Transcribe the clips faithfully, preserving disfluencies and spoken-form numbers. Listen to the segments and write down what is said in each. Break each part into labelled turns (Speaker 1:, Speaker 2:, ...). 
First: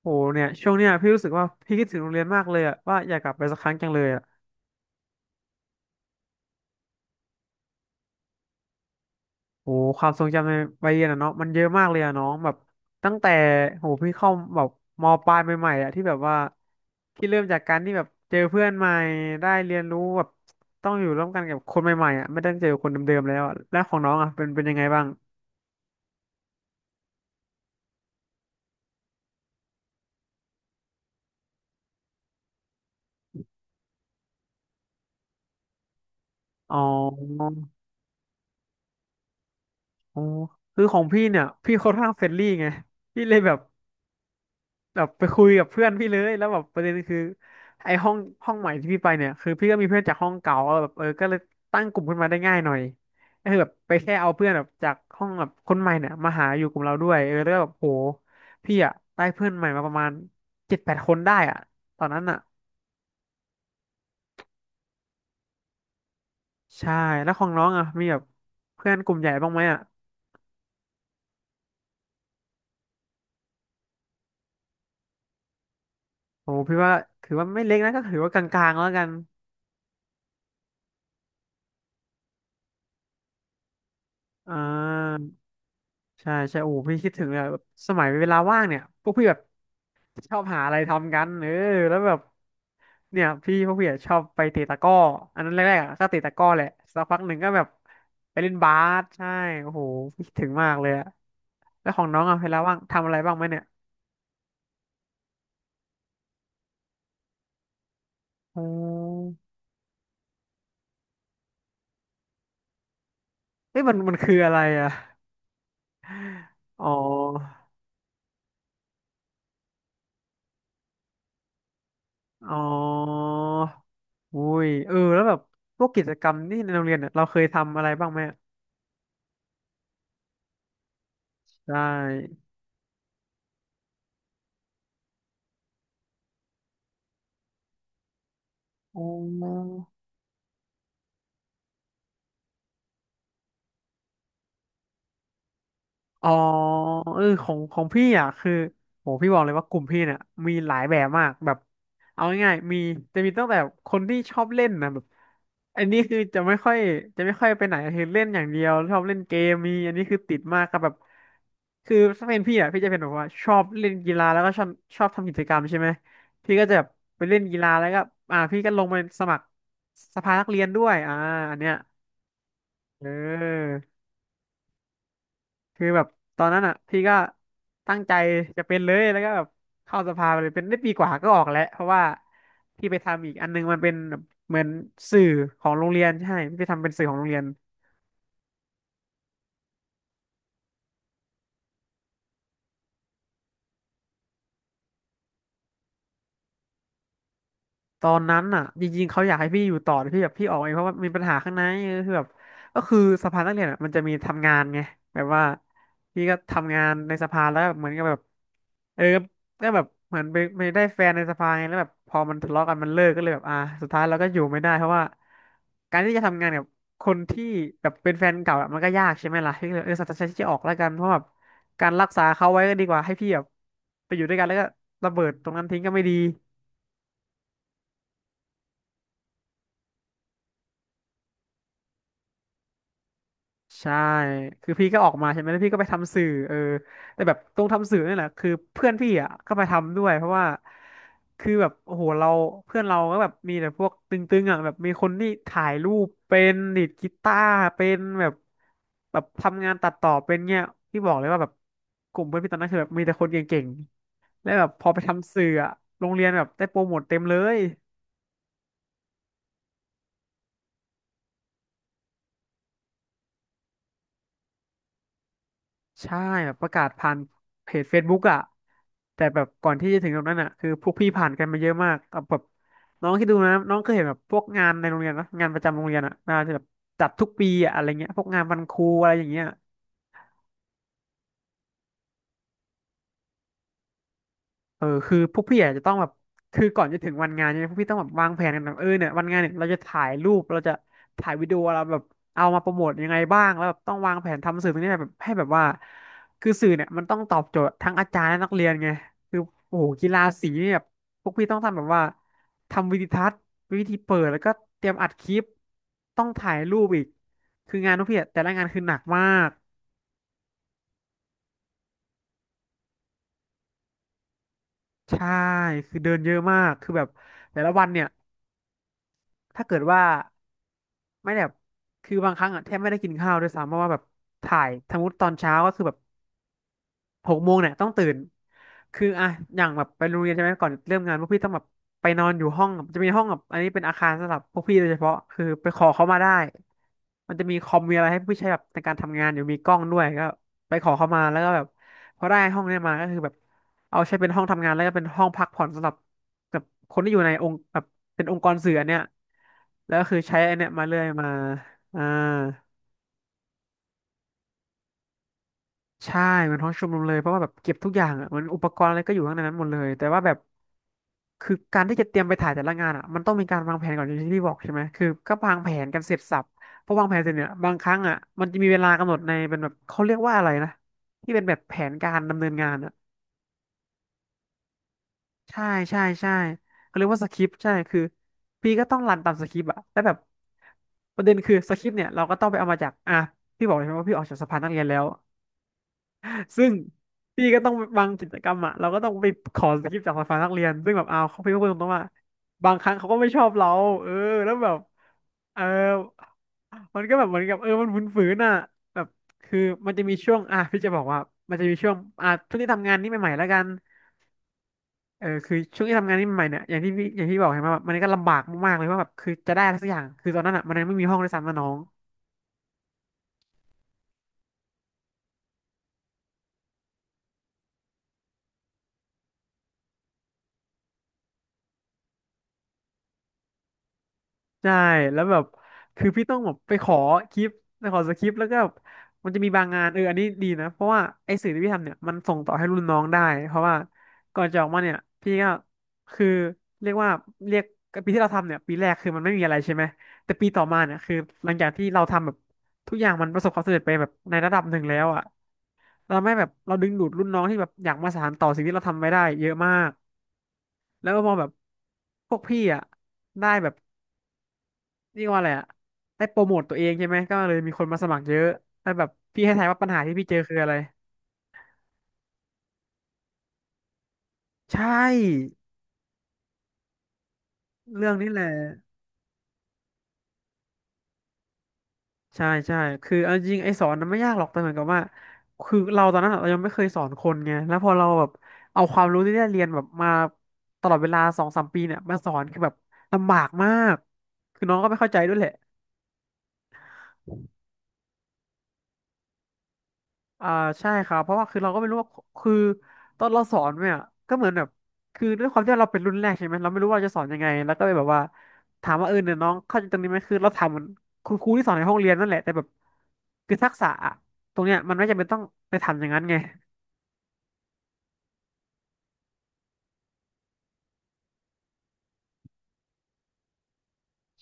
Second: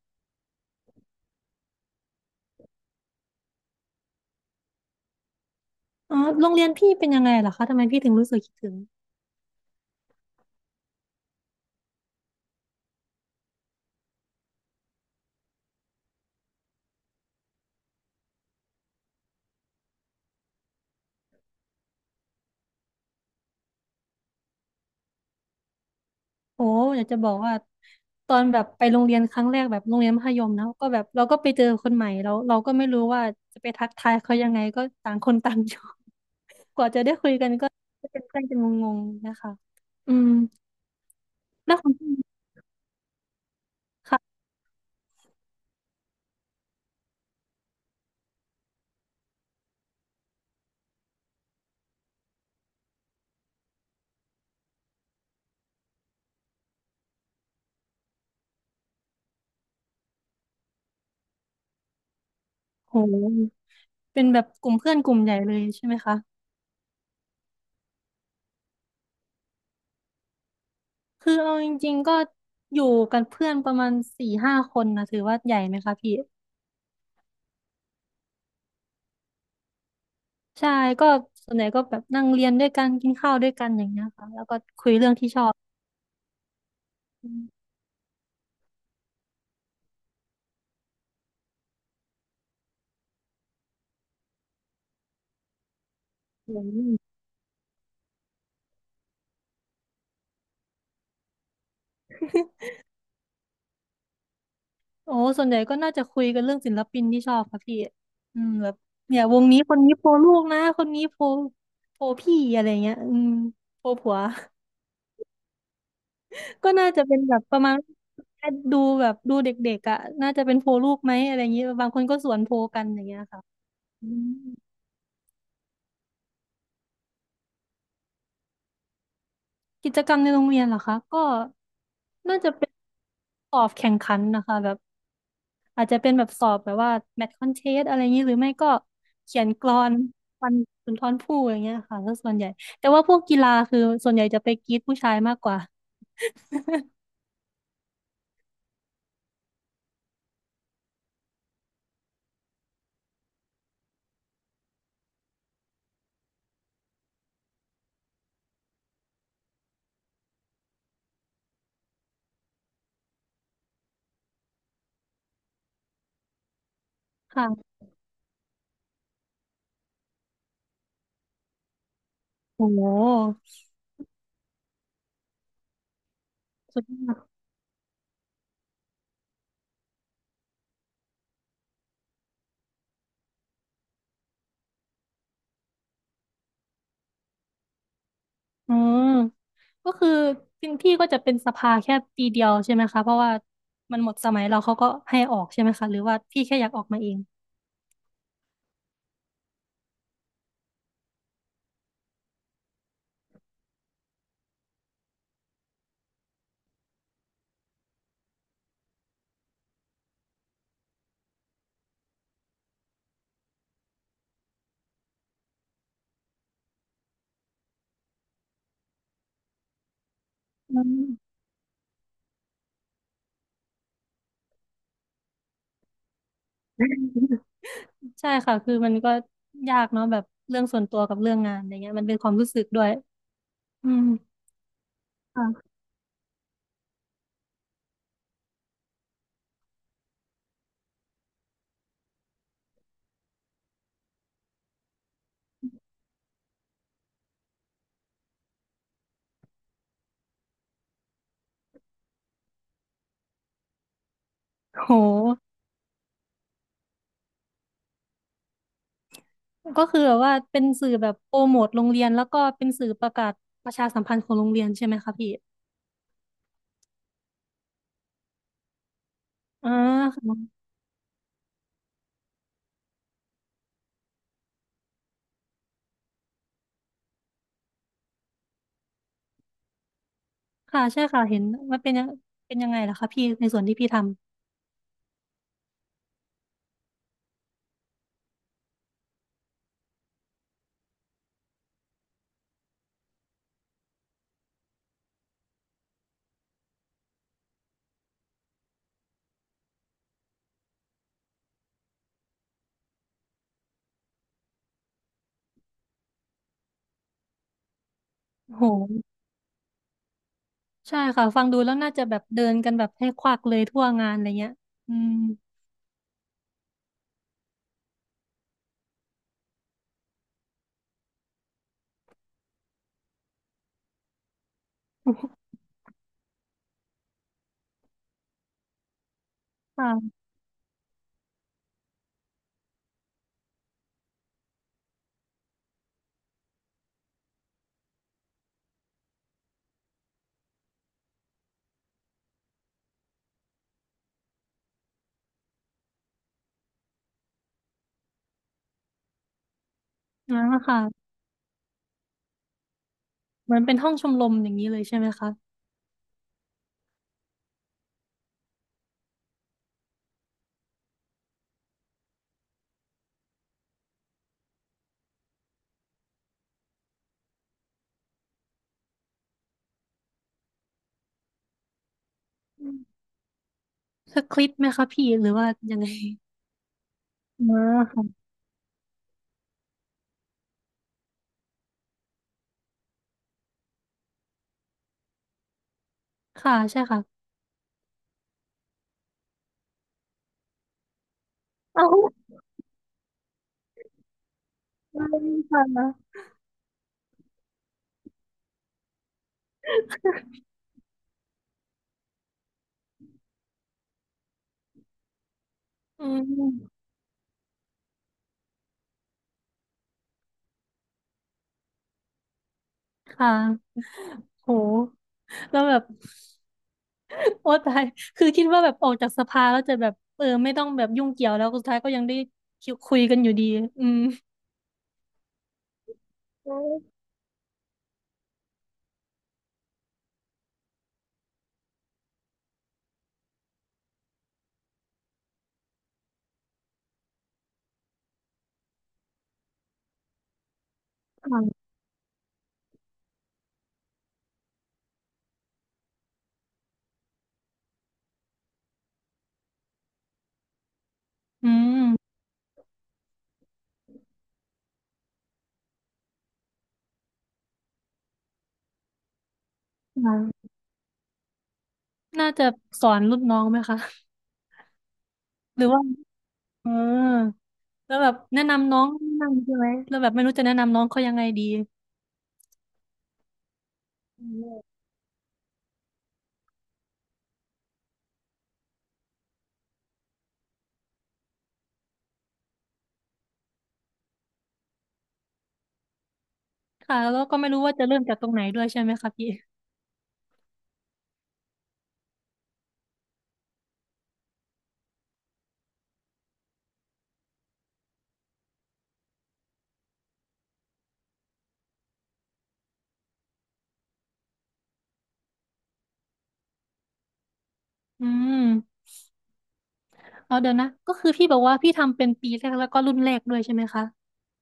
Speaker 1: โหเนี่ยช่วงเนี้ยพี่รู้สึกว่าพี่คิดถึงโรงเรียนมากเลยอะว่าอยากกลับไปสักครั้งจังเลยอะ
Speaker 2: อ๋อโรงเรียนพี่เป็นยังไงเหรอคะทำไมพี่ถึงรู้สึกคิดถึง
Speaker 1: โหความทรงจำในวัยเรียนอะเนาะมันเยอะมากเลยอะน้องแบบตั้งแต่โหพี่เข้าแบบมปลายใหม่ๆอะที่แบบว่าพี่เริ่มจากการที่แบบเจอเพื่อนใหม่ได้เรียนรู้แบบต้องอยู่ร่วมกันกับคนใหม่ๆอะไม่ได้เจอคนเดิมๆแล้วอะแล้วของน้องอะเป็นเป็นยังไงบ้าง
Speaker 2: โอ้อยากจะบอกว่าตอนแบบไปโรงเรียนครั้งแรกแบบโรงเรียนมัธยมนะก็แบบเราก็ไปเจอคนใหม่เราเราก็ไม่รู้ว่าจะไปทักทายเขายังไงก็ต่างคนต่าง อยู่
Speaker 1: อ๋อ
Speaker 2: กว่าจะได้คุยกันก็เป็นเพื่อนกันงงๆนะคะอื
Speaker 1: อ๋อ
Speaker 2: ม
Speaker 1: คือของพี่เนี่ย
Speaker 2: แล้
Speaker 1: พี่
Speaker 2: วข
Speaker 1: ค่
Speaker 2: อ
Speaker 1: อ
Speaker 2: ง
Speaker 1: นข้า
Speaker 2: พี่
Speaker 1: งเฟรนลี่ไงพี่เลยแบบ
Speaker 2: ค่ะ
Speaker 1: แบบไปคุยกับเพื่อนพี่เลยแล้วแบบประเด็นคือไอ้ห้องห้องใหม่ที่พี่ไปเนี่ยคือพี่ก็มีเพื่อนจากห้องเก่าแบบเออก็เลยตั้งกลุ่มขึ้นมาได้ง่ายหน่อยก็คือแบบไปแค่เอาเพื่อนแบบจากห้องแบบคนใหม่เนี่ยมาหาอยู่กลุ่มเราด้วยเออแล้วก็แบบโหพี่อะได้เพื่อนใหม่มาประมาณเจ็ดแปดคนได้อะตอนนั้นอะ
Speaker 2: โหเป็นแบบกลุ่มเพื่อนกลุ่มใหญ่เลยใช่ไหมคะ
Speaker 1: ใช่แล้วของน้องอะมีแบบเพื่อนกลุ่มใหญ่บ้างไหมอะ
Speaker 2: คือเอาจริงๆก็อยู่กันเพื่อนประมาณสี่ห้าคนนะถือว่าใหญ่ไหมคะพี่
Speaker 1: โอ้พี่ว่าถือว่าไม่เล็กนะก็ถือว่ากลางๆแล้วกัน
Speaker 2: ใช่ก็ส่วนใหญ่ก็แบบนั่งเรียนด้วยกันกินข้าวด้วยกันอย่างเงี้ยค่ะแล้ว
Speaker 1: อ่
Speaker 2: ก็คุยเรื่อง
Speaker 1: า
Speaker 2: ที่ชอบ
Speaker 1: ใช่ใช่โอ้พี่คิดถึง
Speaker 2: อื
Speaker 1: เลย
Speaker 2: ม
Speaker 1: อะแบบสมัยเวลาว่างเนี่ยพวกพี่แบบ ชอบหาอะไรทำกันเออแล้วแบบเนี่ยพี่พวกพี่อะชอบไปเตะตะกร้ออันนั้นแรกๆอะก็เตะตะกร้อ
Speaker 2: อื
Speaker 1: แหละสัก
Speaker 2: ม
Speaker 1: พักหนึ่งก็แบบไปเล่นบาสใช่โอ้โหคิดถึงมากเลยอะแล้วของน้องอะเวลาว่างทำอะไรบ้างไหมเนี่ย
Speaker 2: โอ้ส่วนใหญ่ก็น่าจะคุยกันเรื่องศิลปินที่ชอบค่ะพี่อืม
Speaker 1: โอ้
Speaker 2: แบบเนี่ยวงนี้คนนี้โปรลูกนะคนนี้โปรโปรพี่อะไรเงี้ยอืม
Speaker 1: เอ้ย
Speaker 2: โปร
Speaker 1: มัน
Speaker 2: ผั
Speaker 1: มัน
Speaker 2: ว
Speaker 1: คืออะไรอะ
Speaker 2: ก็
Speaker 1: อ๋
Speaker 2: น่าจะเป็นแบบป
Speaker 1: อ
Speaker 2: ระมาณดูแบบดูเด็กๆอ่ะน่าจะเป็นโปรลูกไหมอะไรอย่างเงี้ยบางคนก็สวนโพ
Speaker 1: อ๋
Speaker 2: ลกันอย่างเงี้ย
Speaker 1: อ
Speaker 2: ค่ะอืม
Speaker 1: อุ้ยเออแล้วแบบพวกกิจกรรมที่ในโรงเรียนเนี่ยเราเคยทำอะไรบ้างไหมอะ
Speaker 2: กิจกรรมในโรงเรียนเหรอคะก็
Speaker 1: ใช่
Speaker 2: น่าจะเป็นสอบแข่งขันนะคะแบบ อาจจะเป็นแบบสอบแบบว่าแมทคอนเทสอะไรอย่างนี้หรือไม่ก็
Speaker 1: อ๋อ
Speaker 2: เขียนกลอนวันสุนทรภู่อย่างเงี้ยค่ะก็ส่วนใหญ่แต่ว่าพวกกีฬาคือส่วนใหญ่จะไปกรีดผู้ชายมากกว่า
Speaker 1: อ๋อเออของของพี่อ่ะคือโหพี่บอกเลยว่ากลุ่มพี่เนี่ยมีหลายแบบมากแบบเอาง่ายๆมีจะมีตั้งแต่คนที่ชอบเล่นนะแบบอันนี้คือจะไม่ค่อยจะไม่ค่อยไปไหนคือเล่นอย่างเดียวชอบเล่นเกมมีอันนี้คือติดมากครับแบบคือถ้าเป็นพี่อ่ะพี่จะเป็นแบบว่าชอบเล่นกีฬาแล้วก็ชอบชอบทำกิจกรรมใช่ไหมพี่ก็จะแบบไปเล่นกีฬา
Speaker 2: ค่ะ
Speaker 1: แล้วก็อ่าพี่ก็ลงไปสมัครสภานักเรียนด้วยอ่าอันเนี้ย
Speaker 2: โอ้โห
Speaker 1: เออ คือแบบตอนนั้นอ่ะ
Speaker 2: สุด
Speaker 1: พี่
Speaker 2: ยอ
Speaker 1: ก็
Speaker 2: ด
Speaker 1: ตั้งใจจะเป็นเลยแล้วก็แบบเข้าสภาไปเลยเป็นได้ปีกว่าก็ออกแล้วเพราะว่าพี่ไปทำอีกอันนึงมันเป็นแบบเหมือนสื่อของโรงเรียนใช่พี่ไปทำเป็นสื่อของโรงเรียน
Speaker 2: อืมก็คือพี่พี่ก็จะเป็นสภาแค่ปีเดียวใช่ไหมคะเพราะว่ามันหมดสมัยเราเขาก็ให้ออกใช่ไหมคะหรือว่าพี่แค่อยากออกมาเอง
Speaker 1: ตอนนั้นอ่ะจริงๆเขาอยากให้พี่อยู่ต่อแต่พี่แบบพี่ออกเองเพราะว่ามีปัญหาข้างในเออคือแบบก็คือสภานักเรียนอ่ะมันจะมีทำงานไงแบบว่าพี่ก็ทำงานในสภาแล้วเหมือนกับแบบเออก็แบบเหมือนไปไปได้แฟนในสภาไงแล้วแบบพอมันทะเลาะกันมันเลิกก็เลยแบบอ่าสุดท้ายเราก็อยู่ไม่ได้เพราะว่าการที่จะทำงานกับคนที่แบบเป็นแฟนเก่าอะมันก็ยากใช่ไหมล่ะพี่ก็เลยเออสัตยนใจที่จะออกแล้ว
Speaker 2: อื
Speaker 1: กันเพราะแบบ
Speaker 2: ม
Speaker 1: การรักษาเขาไว้ก็ดีกว่าให้พี่แบบไปอยู่ด้วยกันแล้วก็ระเบิดตรงนั้นทิ้งก็ไม่ดี
Speaker 2: ใช่ค่ะคือมันก็ยากเนาะแบบเรื่องส่วนตัวกับเรื่องงานอะไรเงี้ยมันเป็นความรู้สึกด้วยอื
Speaker 1: ใช่
Speaker 2: ม
Speaker 1: คือพี่ก็ออกมาใช่ไหมแล้ว
Speaker 2: ค่ะ
Speaker 1: พี่ก็ไปทำสื่อเออแต่แบบตรงทำสื่อนี่แหละคือเพื่อนพี่อ่ะก็ไปทำด้วยเพราะว่าคือแบบโอ้โหเราเพื่อนเราก็แบบมีแต่พวกตึงๆอ่ะแบบมีคนที่ถ่ายรูปเป็นดีดกีตาร์เป็นแบบแบบทำงานตัดต่อเป็นเงี้ยพี่บอกเลยว่าแบบกลุ่มเพื่อนพี่ตอนนั้นคือแบบมีแต่คนเก่งๆแล้วแบบพอ
Speaker 2: โห
Speaker 1: ไปทำสื่ออ่ะโรงเรียนแบบได้โปรโมทเต็มเลย
Speaker 2: ก็คือแบบว่าเป็นสื่อแบบโปรโมทโรงเรียนแล้วก็เป็นสื่อประกาศประชาสัมพันธ์ของโรงเรียนใช่ไหมคะพี่
Speaker 1: ใช่แบบประกาศผ่านเพจ เฟซบุ๊ก อ่ะแต่แบบก่
Speaker 2: อ่า
Speaker 1: อนที่จะถึงตรงนั้นอ่ะ
Speaker 2: ค่ะ
Speaker 1: คือพวกพี่ผ่านกันมาเยอะมากเอาแบบน้องคิดดูนะน้องเคยเห็นแบบพวกงานในโรงเรียนนะงานประจำโรงเรียนอ่ะน่าจะแบบจัดทุกปีอ่ะอะไรเงี้ยพวกงานวันครูอะไรอย่างเงี้ย
Speaker 2: ค่ะใช่ค่ะเห็นว่าเป็นยังเป็นยังไงล่ะคะพี่ในส่วนที่พี่ท
Speaker 1: เออคือพวกพี่อาจจะต้องแบบคือก่อนจะถึงวันงานเนี่ยพวกพี่ต้องแบบวางแผนกันแบบเออเนี่ยวันงานเนี่ยเราจะถ่ายรูปเราจะถ่ายวิดีโอเราแบบเอามาโปรโมทยังไงบ้างแล้วแบบต้องวางแผนทำสื่อตรงนี้แบบให้แบบว่าคือสื่อเนี่ยมันต้องตอบโจทย์ทั้งอาจารย์และนักเรียนไงคือโอ้โหกีฬาสีเนี่ยแบบพวกพี่ต้องทำแบบว่าทำวิดีทัศน์วิธีเปิดแล้วก็เตรียมอัดคลิปต้องถ่ายรูปอีกคืองานพวกพี่อะแต่ละ
Speaker 2: ำ
Speaker 1: งา
Speaker 2: โห
Speaker 1: นคือหนักมาก
Speaker 2: ใช่ค่ะฟังดูแล้วน่าจะแบบเดินกันแบบให้ควักเลยทั่วงานอะไรเงี้ยอืม
Speaker 1: ใช่คือเดินเยอะมากคือแบบแต่ละวันเนี่ยถ้าเกิดว่า ไม่แบบคือบางครั้งอ่ะแทบไม่ได้กินข้าวด้วยซ้ำเพราะว่าแบบถ่ายสมมติตอนเช้าก็คือแบบ หกโมงเนี่ยต้องตื่นคืออ่ะอย่างแบบ
Speaker 2: ค่ะ
Speaker 1: ไปโรงเรียนใช่ไหมก่อนเริ่มงานพวกพี่ต้องแบบไปนอนอยู่ห้องจะมีห้องแบบอันนี้เป็นอาคารสำหรับพวกพี่โดยเฉพาะคือไปขอเขามาได้มันจะมีคอมมีอะไรให้พี่ใช้แบบในการทำงานอยู่มีกล้องด้วยก็ไปขอเขามาแล้วก็แบบพอได้ห้องเนี้ยมาก็คือแบบเอาใช้เป็นห้องทำงานแล้วก็เป็นห้องพักผ่อนสำหรับแบบคนที่อยู่ในองค์แบบเป็นองค์กรสื่ออันเนี้ยแล้วก็คือใช้
Speaker 2: อ่า
Speaker 1: อันเนี้ยมาเรื่อ
Speaker 2: ค่ะ
Speaker 1: ยมาอ่า
Speaker 2: เหมือนเป็นห้องชมรมอย่างนี้เลยใช่ไหมคะ
Speaker 1: ใช่มันห้องชุมนุมเลยเพราะว่าแบบเก็บทุกอย่างอ่ะมันอุปกรณ์อะไรก็อยู่ข้างในนั้นหมดเลยแต่ว่าแบบคือการที่จะเตรียมไปถ่ายแต่ละงานอ่ะมันต้องมีการวางแผนก่อนอย่างที่พี่บอกใช่ไหมคือก็วางแผนกันเสร็จสรรพพอวางแผนเสร็จเนี่ยบางครั้งอ่ะมันจะมีเวลากำหนดในเป็นแบบเขาเรียกว่าอะไรนะที่เป็นแบบแผนการดำเนินงา
Speaker 2: อื
Speaker 1: นอ่ะ
Speaker 2: มสคริปต์ไหมคะพี่หรือว่า
Speaker 1: ใช่
Speaker 2: ยังไง
Speaker 1: ใช่ใช่เขาเรียกว่าสคริปต์
Speaker 2: อ่า
Speaker 1: ใช่คือ
Speaker 2: ค่ะ
Speaker 1: พี่ก็ต้องรันตามสคริปต์อ่ะแล้วแบบประเด็นคือสคริปต์เนี่ยเราก็ต้องไปเอามาจากอ่ะพี่บอกเลยใช่ไหมว่าพี่ออกจากสภานักเรียนแล้ว
Speaker 2: ค่ะ
Speaker 1: ซึ่ง
Speaker 2: ใช่ค่ะ
Speaker 1: พี่ก็ต้องบางกิจกรรมอ่ะเราก็ต้องไปขอสคริปต์จากฝ่ายนักเรียนซึ่งแบบเอาวเขาพี่ก็พูดต
Speaker 2: เอา
Speaker 1: รงๆว่าบางครั้งเขาก็ไม่ชอบเราเออแล้วแบบ เออ
Speaker 2: ค่ะ
Speaker 1: มันก็แบบเหมือนกับเออมันฝืนๆน่ะแบบคือมันจะมีช่วงอ่ะพี่จะบอกว่ามันจะมีช่วงอ่ะช่วงที่ทำงานนี่ใหม่ๆแล้วกันเออคือช่วงที่
Speaker 2: อื
Speaker 1: ทำงานนี่ใหม่ๆเนี่ยอย่าง
Speaker 2: ม
Speaker 1: ที่พี่อย่างที่บอกเห็นไหมแบบมันก็ลำบากมากๆเลยว่าแบบคือจะได้อะไรสักอย่างคือตอนนั้นอ่ะมันยังไม่มีห้องด้วยซ้ำนะน้อง
Speaker 2: ค่ะโหแล้วแบบ โอ้ตายคือคิดว่าแบบออกจากสภาแล้วจะแบบเออไม่ต้องแบบยุ่งเกี่ยวแล้วสุดท้ายก็ยังได้คิวคุยกันอยู่ดีอืม
Speaker 1: ใช่แล้วแบบคือพี่ต้องแบบไปขอคลิปไปขอสคริปต์แล้วก็แบบมันจะมีบางงานเอออันนี้ดีนะเพราะว่าไอ้สื่อที่พี่ทำเนี่ยมันส่งต่อให้รุ่นน้องได้เพราะว่าก่อนจะออกมาเนี่ยพี่ก็คือเรียกว่าเรียกปีที่เราทำเนี่ยปีแรกคือมันไม่มีอะไรใช่ไหมแต่ปีต่อมาเนี่ยคือหลัง
Speaker 2: ค่ะ
Speaker 1: จากที่เราทำแบบทุกอย่างมันประสบความสำเร็จไปแบบในระดับหนึ่งแล้วอ่ะเราไม่แบบเราดึงดูดรุ่นน้องที่แบบอยากมาสานต่อสิ่งที่เราทำไว้ได้เยอะมากแล้วก็มองแบ
Speaker 2: อื
Speaker 1: บ
Speaker 2: ม
Speaker 1: พวกพี่อ่ะได้แบบ นี่ว่าอะไรอะได้โปรโมทตัวเองใช่ไหม ก็เลยมีคนมาสมัครเยอะแล้วแบบพี่ให้ทายว่าปัญหาที่พี่เจอ
Speaker 2: ค่ะ
Speaker 1: คืออะไร
Speaker 2: น่าจะสอนรุ่นน้องไหมคะ
Speaker 1: ใช่
Speaker 2: หรือว่าเออแล้วแบ
Speaker 1: เรื่อง
Speaker 2: บ
Speaker 1: นี้แห
Speaker 2: แนะ
Speaker 1: ละ
Speaker 2: นำน้องนั่งใช่ไหมแล้วแบบไม่รู้จะแนะนำน้องเขายังไงดี
Speaker 1: ใช่ใช่คือเอาจริงไอ้สอนน่ะไม่
Speaker 2: อื
Speaker 1: ยากหรอก
Speaker 2: ม
Speaker 1: แต่เหมือนกับว่าคือเราตอนนั้นอะเรายังไม่เคยสอนคนไงแล้วพอเราแบบเอาความรู้ที่ได้เรียนแบบมาตลอดเวลาสองสามปีเนี่ยมาสอนคือแบบลำบากมากคือน้องก็ไม่เข้าใจด้วยแหละ
Speaker 2: ค่ะแล้วก็ไม่รู้ว่าจะเริ่มจากตรงไหนด้วยใช่ไหมคะพี่
Speaker 1: อ่าใช่ครับเพราะว่าคือเราก็ไม่รู้ว่าคือตอนเราสอนเนี่ยก็เหมือนแบบคือด้วยความที่เราเป็นรุ่นแรกใช่ไหมเราไม่รู้ว่าจะสอนยังไงแล้วก็เลยแบบว่าถามว่าเออเนี่ยน้องเข้าใจตรงนี้ไหมคือเราถามเหมือนคุณครูที่สอนในห้องเรียนนั่นแหละแต่แบบคือทักษะอะตรงเนี้ยมันไม่จำเป็นต้องไปทำอย่างนั้นไง
Speaker 2: อืมเอาเดี๋ยวนะก็คือพี่บอกว่าพี่ทำเป็นปีแรกแล้วก็รุ่นแรกด้วยใช่ไหมคะ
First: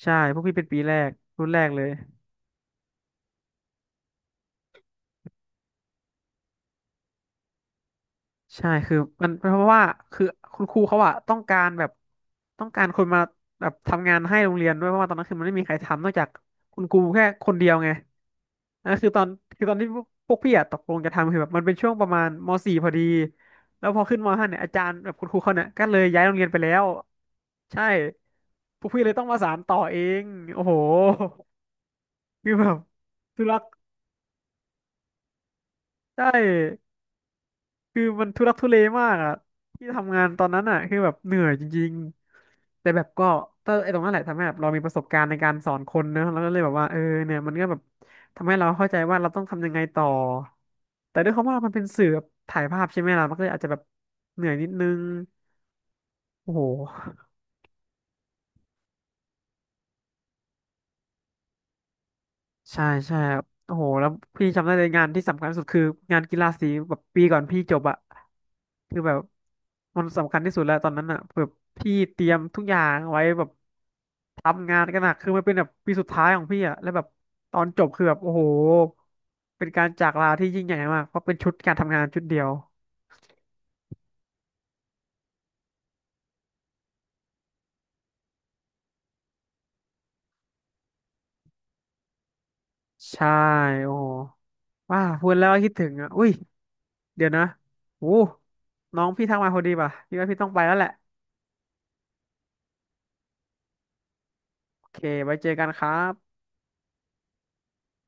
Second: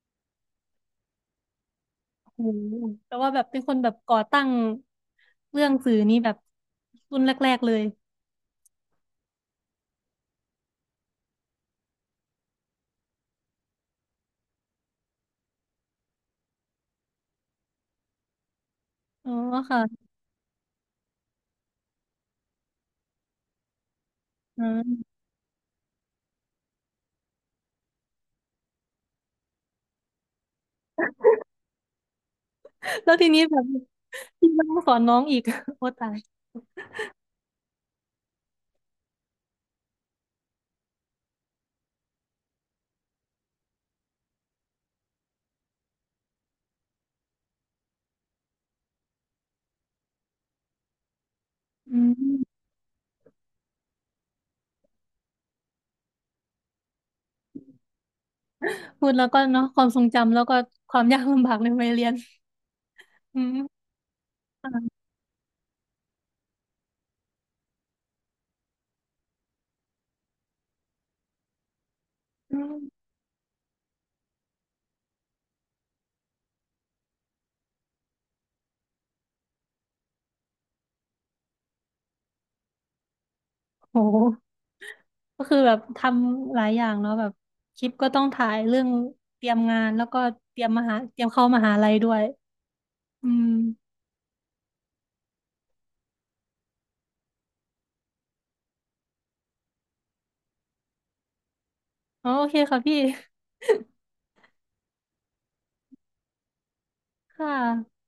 Speaker 1: ใช่พวกพี่เป็นปีแรกรุ่นแรกเลย
Speaker 2: โอ้แต่ว่าแบบเป็นคนแบบก่อตั้งเรื่องสื่อนี้แบบรุ่นแรกๆเลย
Speaker 1: ใช่คือมันเพราะว่าคือคุณครูเขาอะต้องการแบบต้องการคนมาแบบทำงานให้โรงเรียนด้วยเพราะว่าตอนนั้นคือมันไม่มีใครทำนอกจากคุณครูแค่คนเดียวไงนั่นคือตอน
Speaker 2: อ๋อ
Speaker 1: คือตอนที่พ
Speaker 2: ค่ะ
Speaker 1: วกพวกพี่อะตกลงจะทำคือแบบมันเป็นช่วงประมาณม .สี่ พอดีแล้วพอขึ้นม .ห้า เนี่ย
Speaker 2: อ่
Speaker 1: อาจารย์แบบ
Speaker 2: า
Speaker 1: คุณครูเขาเนี่ยก็เลยย้ายโรงเรียนไปแล้วใช่พวกพี่เลยต้องมาสานต่อเองโอ้โหคือแบบ
Speaker 2: แล้วทีนี้
Speaker 1: ทุลั
Speaker 2: แบ
Speaker 1: ก
Speaker 2: บพี่ต้องสอนน้องอีก โอ้ตาย
Speaker 1: ใช่ คือมันทุลักทุเลมากอ่ะที่ทำงานตอนนั้นอ่ะคือแบบเหนื่อยจริงๆแต่แบบก็ถ้าไอ้ตรงนั้นแหละทำให้แบบเรามีประสบการณ์ในการสอนคนเนอะแล้วก็เลยแบบว่าเออเนี่ยมันก็แบบทำให้เราเข้าใจว่าเราต้องทำยังไงต่อแต่ด้วยความว่ามันเป็น
Speaker 2: อื
Speaker 1: สื่อแบบ
Speaker 2: ม
Speaker 1: ถ่ายภาพใช่ไหมล่ะมันก็เลยอาจจะแบบเหนื่อยนิดนึงโอ้โห
Speaker 2: พูดแล้วก็เนาะความทรงจำแล้วก็ความยากลำบากในวัยเรียน
Speaker 1: ใช่ใช่ครั
Speaker 2: อื
Speaker 1: บโอ้
Speaker 2: ม
Speaker 1: โหแล้วพี่จำได้เลย
Speaker 2: อ่า
Speaker 1: งานที่สำคัญที่สุดคืองานกีฬาสีแบบปีก่อนพี่จบอะคือแบบมันสำคัญที่สุดแล้วตอนนั้นอะแบบพี่เตรียม
Speaker 2: อื
Speaker 1: ทุกอย่าง
Speaker 2: ม
Speaker 1: ไว้แบบทำงานกันหนักคือมันเป็นแบบปีสุดท้ายของพี่อะแล้วแบบตอนจบคือแบบโอ้โหเป็นการจากลาที่ยิ่งใหญ่มากเพราะเป็นชุดการทำงานชุดเดียว
Speaker 2: โหก็คือแบบทำหลายอย่างเนาะแบบคลิปก็ต้องถ่ายเรื่องเตรียมงานแล้วก็เตรียมมหาเตรียมเข้ามหาลัยด้วยอื
Speaker 1: ใช่
Speaker 2: ม
Speaker 1: โอ้โหว้าพูดแล้วก็คิดถึงอ่ะอุ้ยเดี๋ยวนะโอ้น้องพี่ทักมาพอดีป่ะพี่ว่าพี่ต้องไปแล้วแหละ
Speaker 2: อ๋อโอเคค่ะพี่
Speaker 1: โอเคไว้เจอกันครับ
Speaker 2: ค่ะ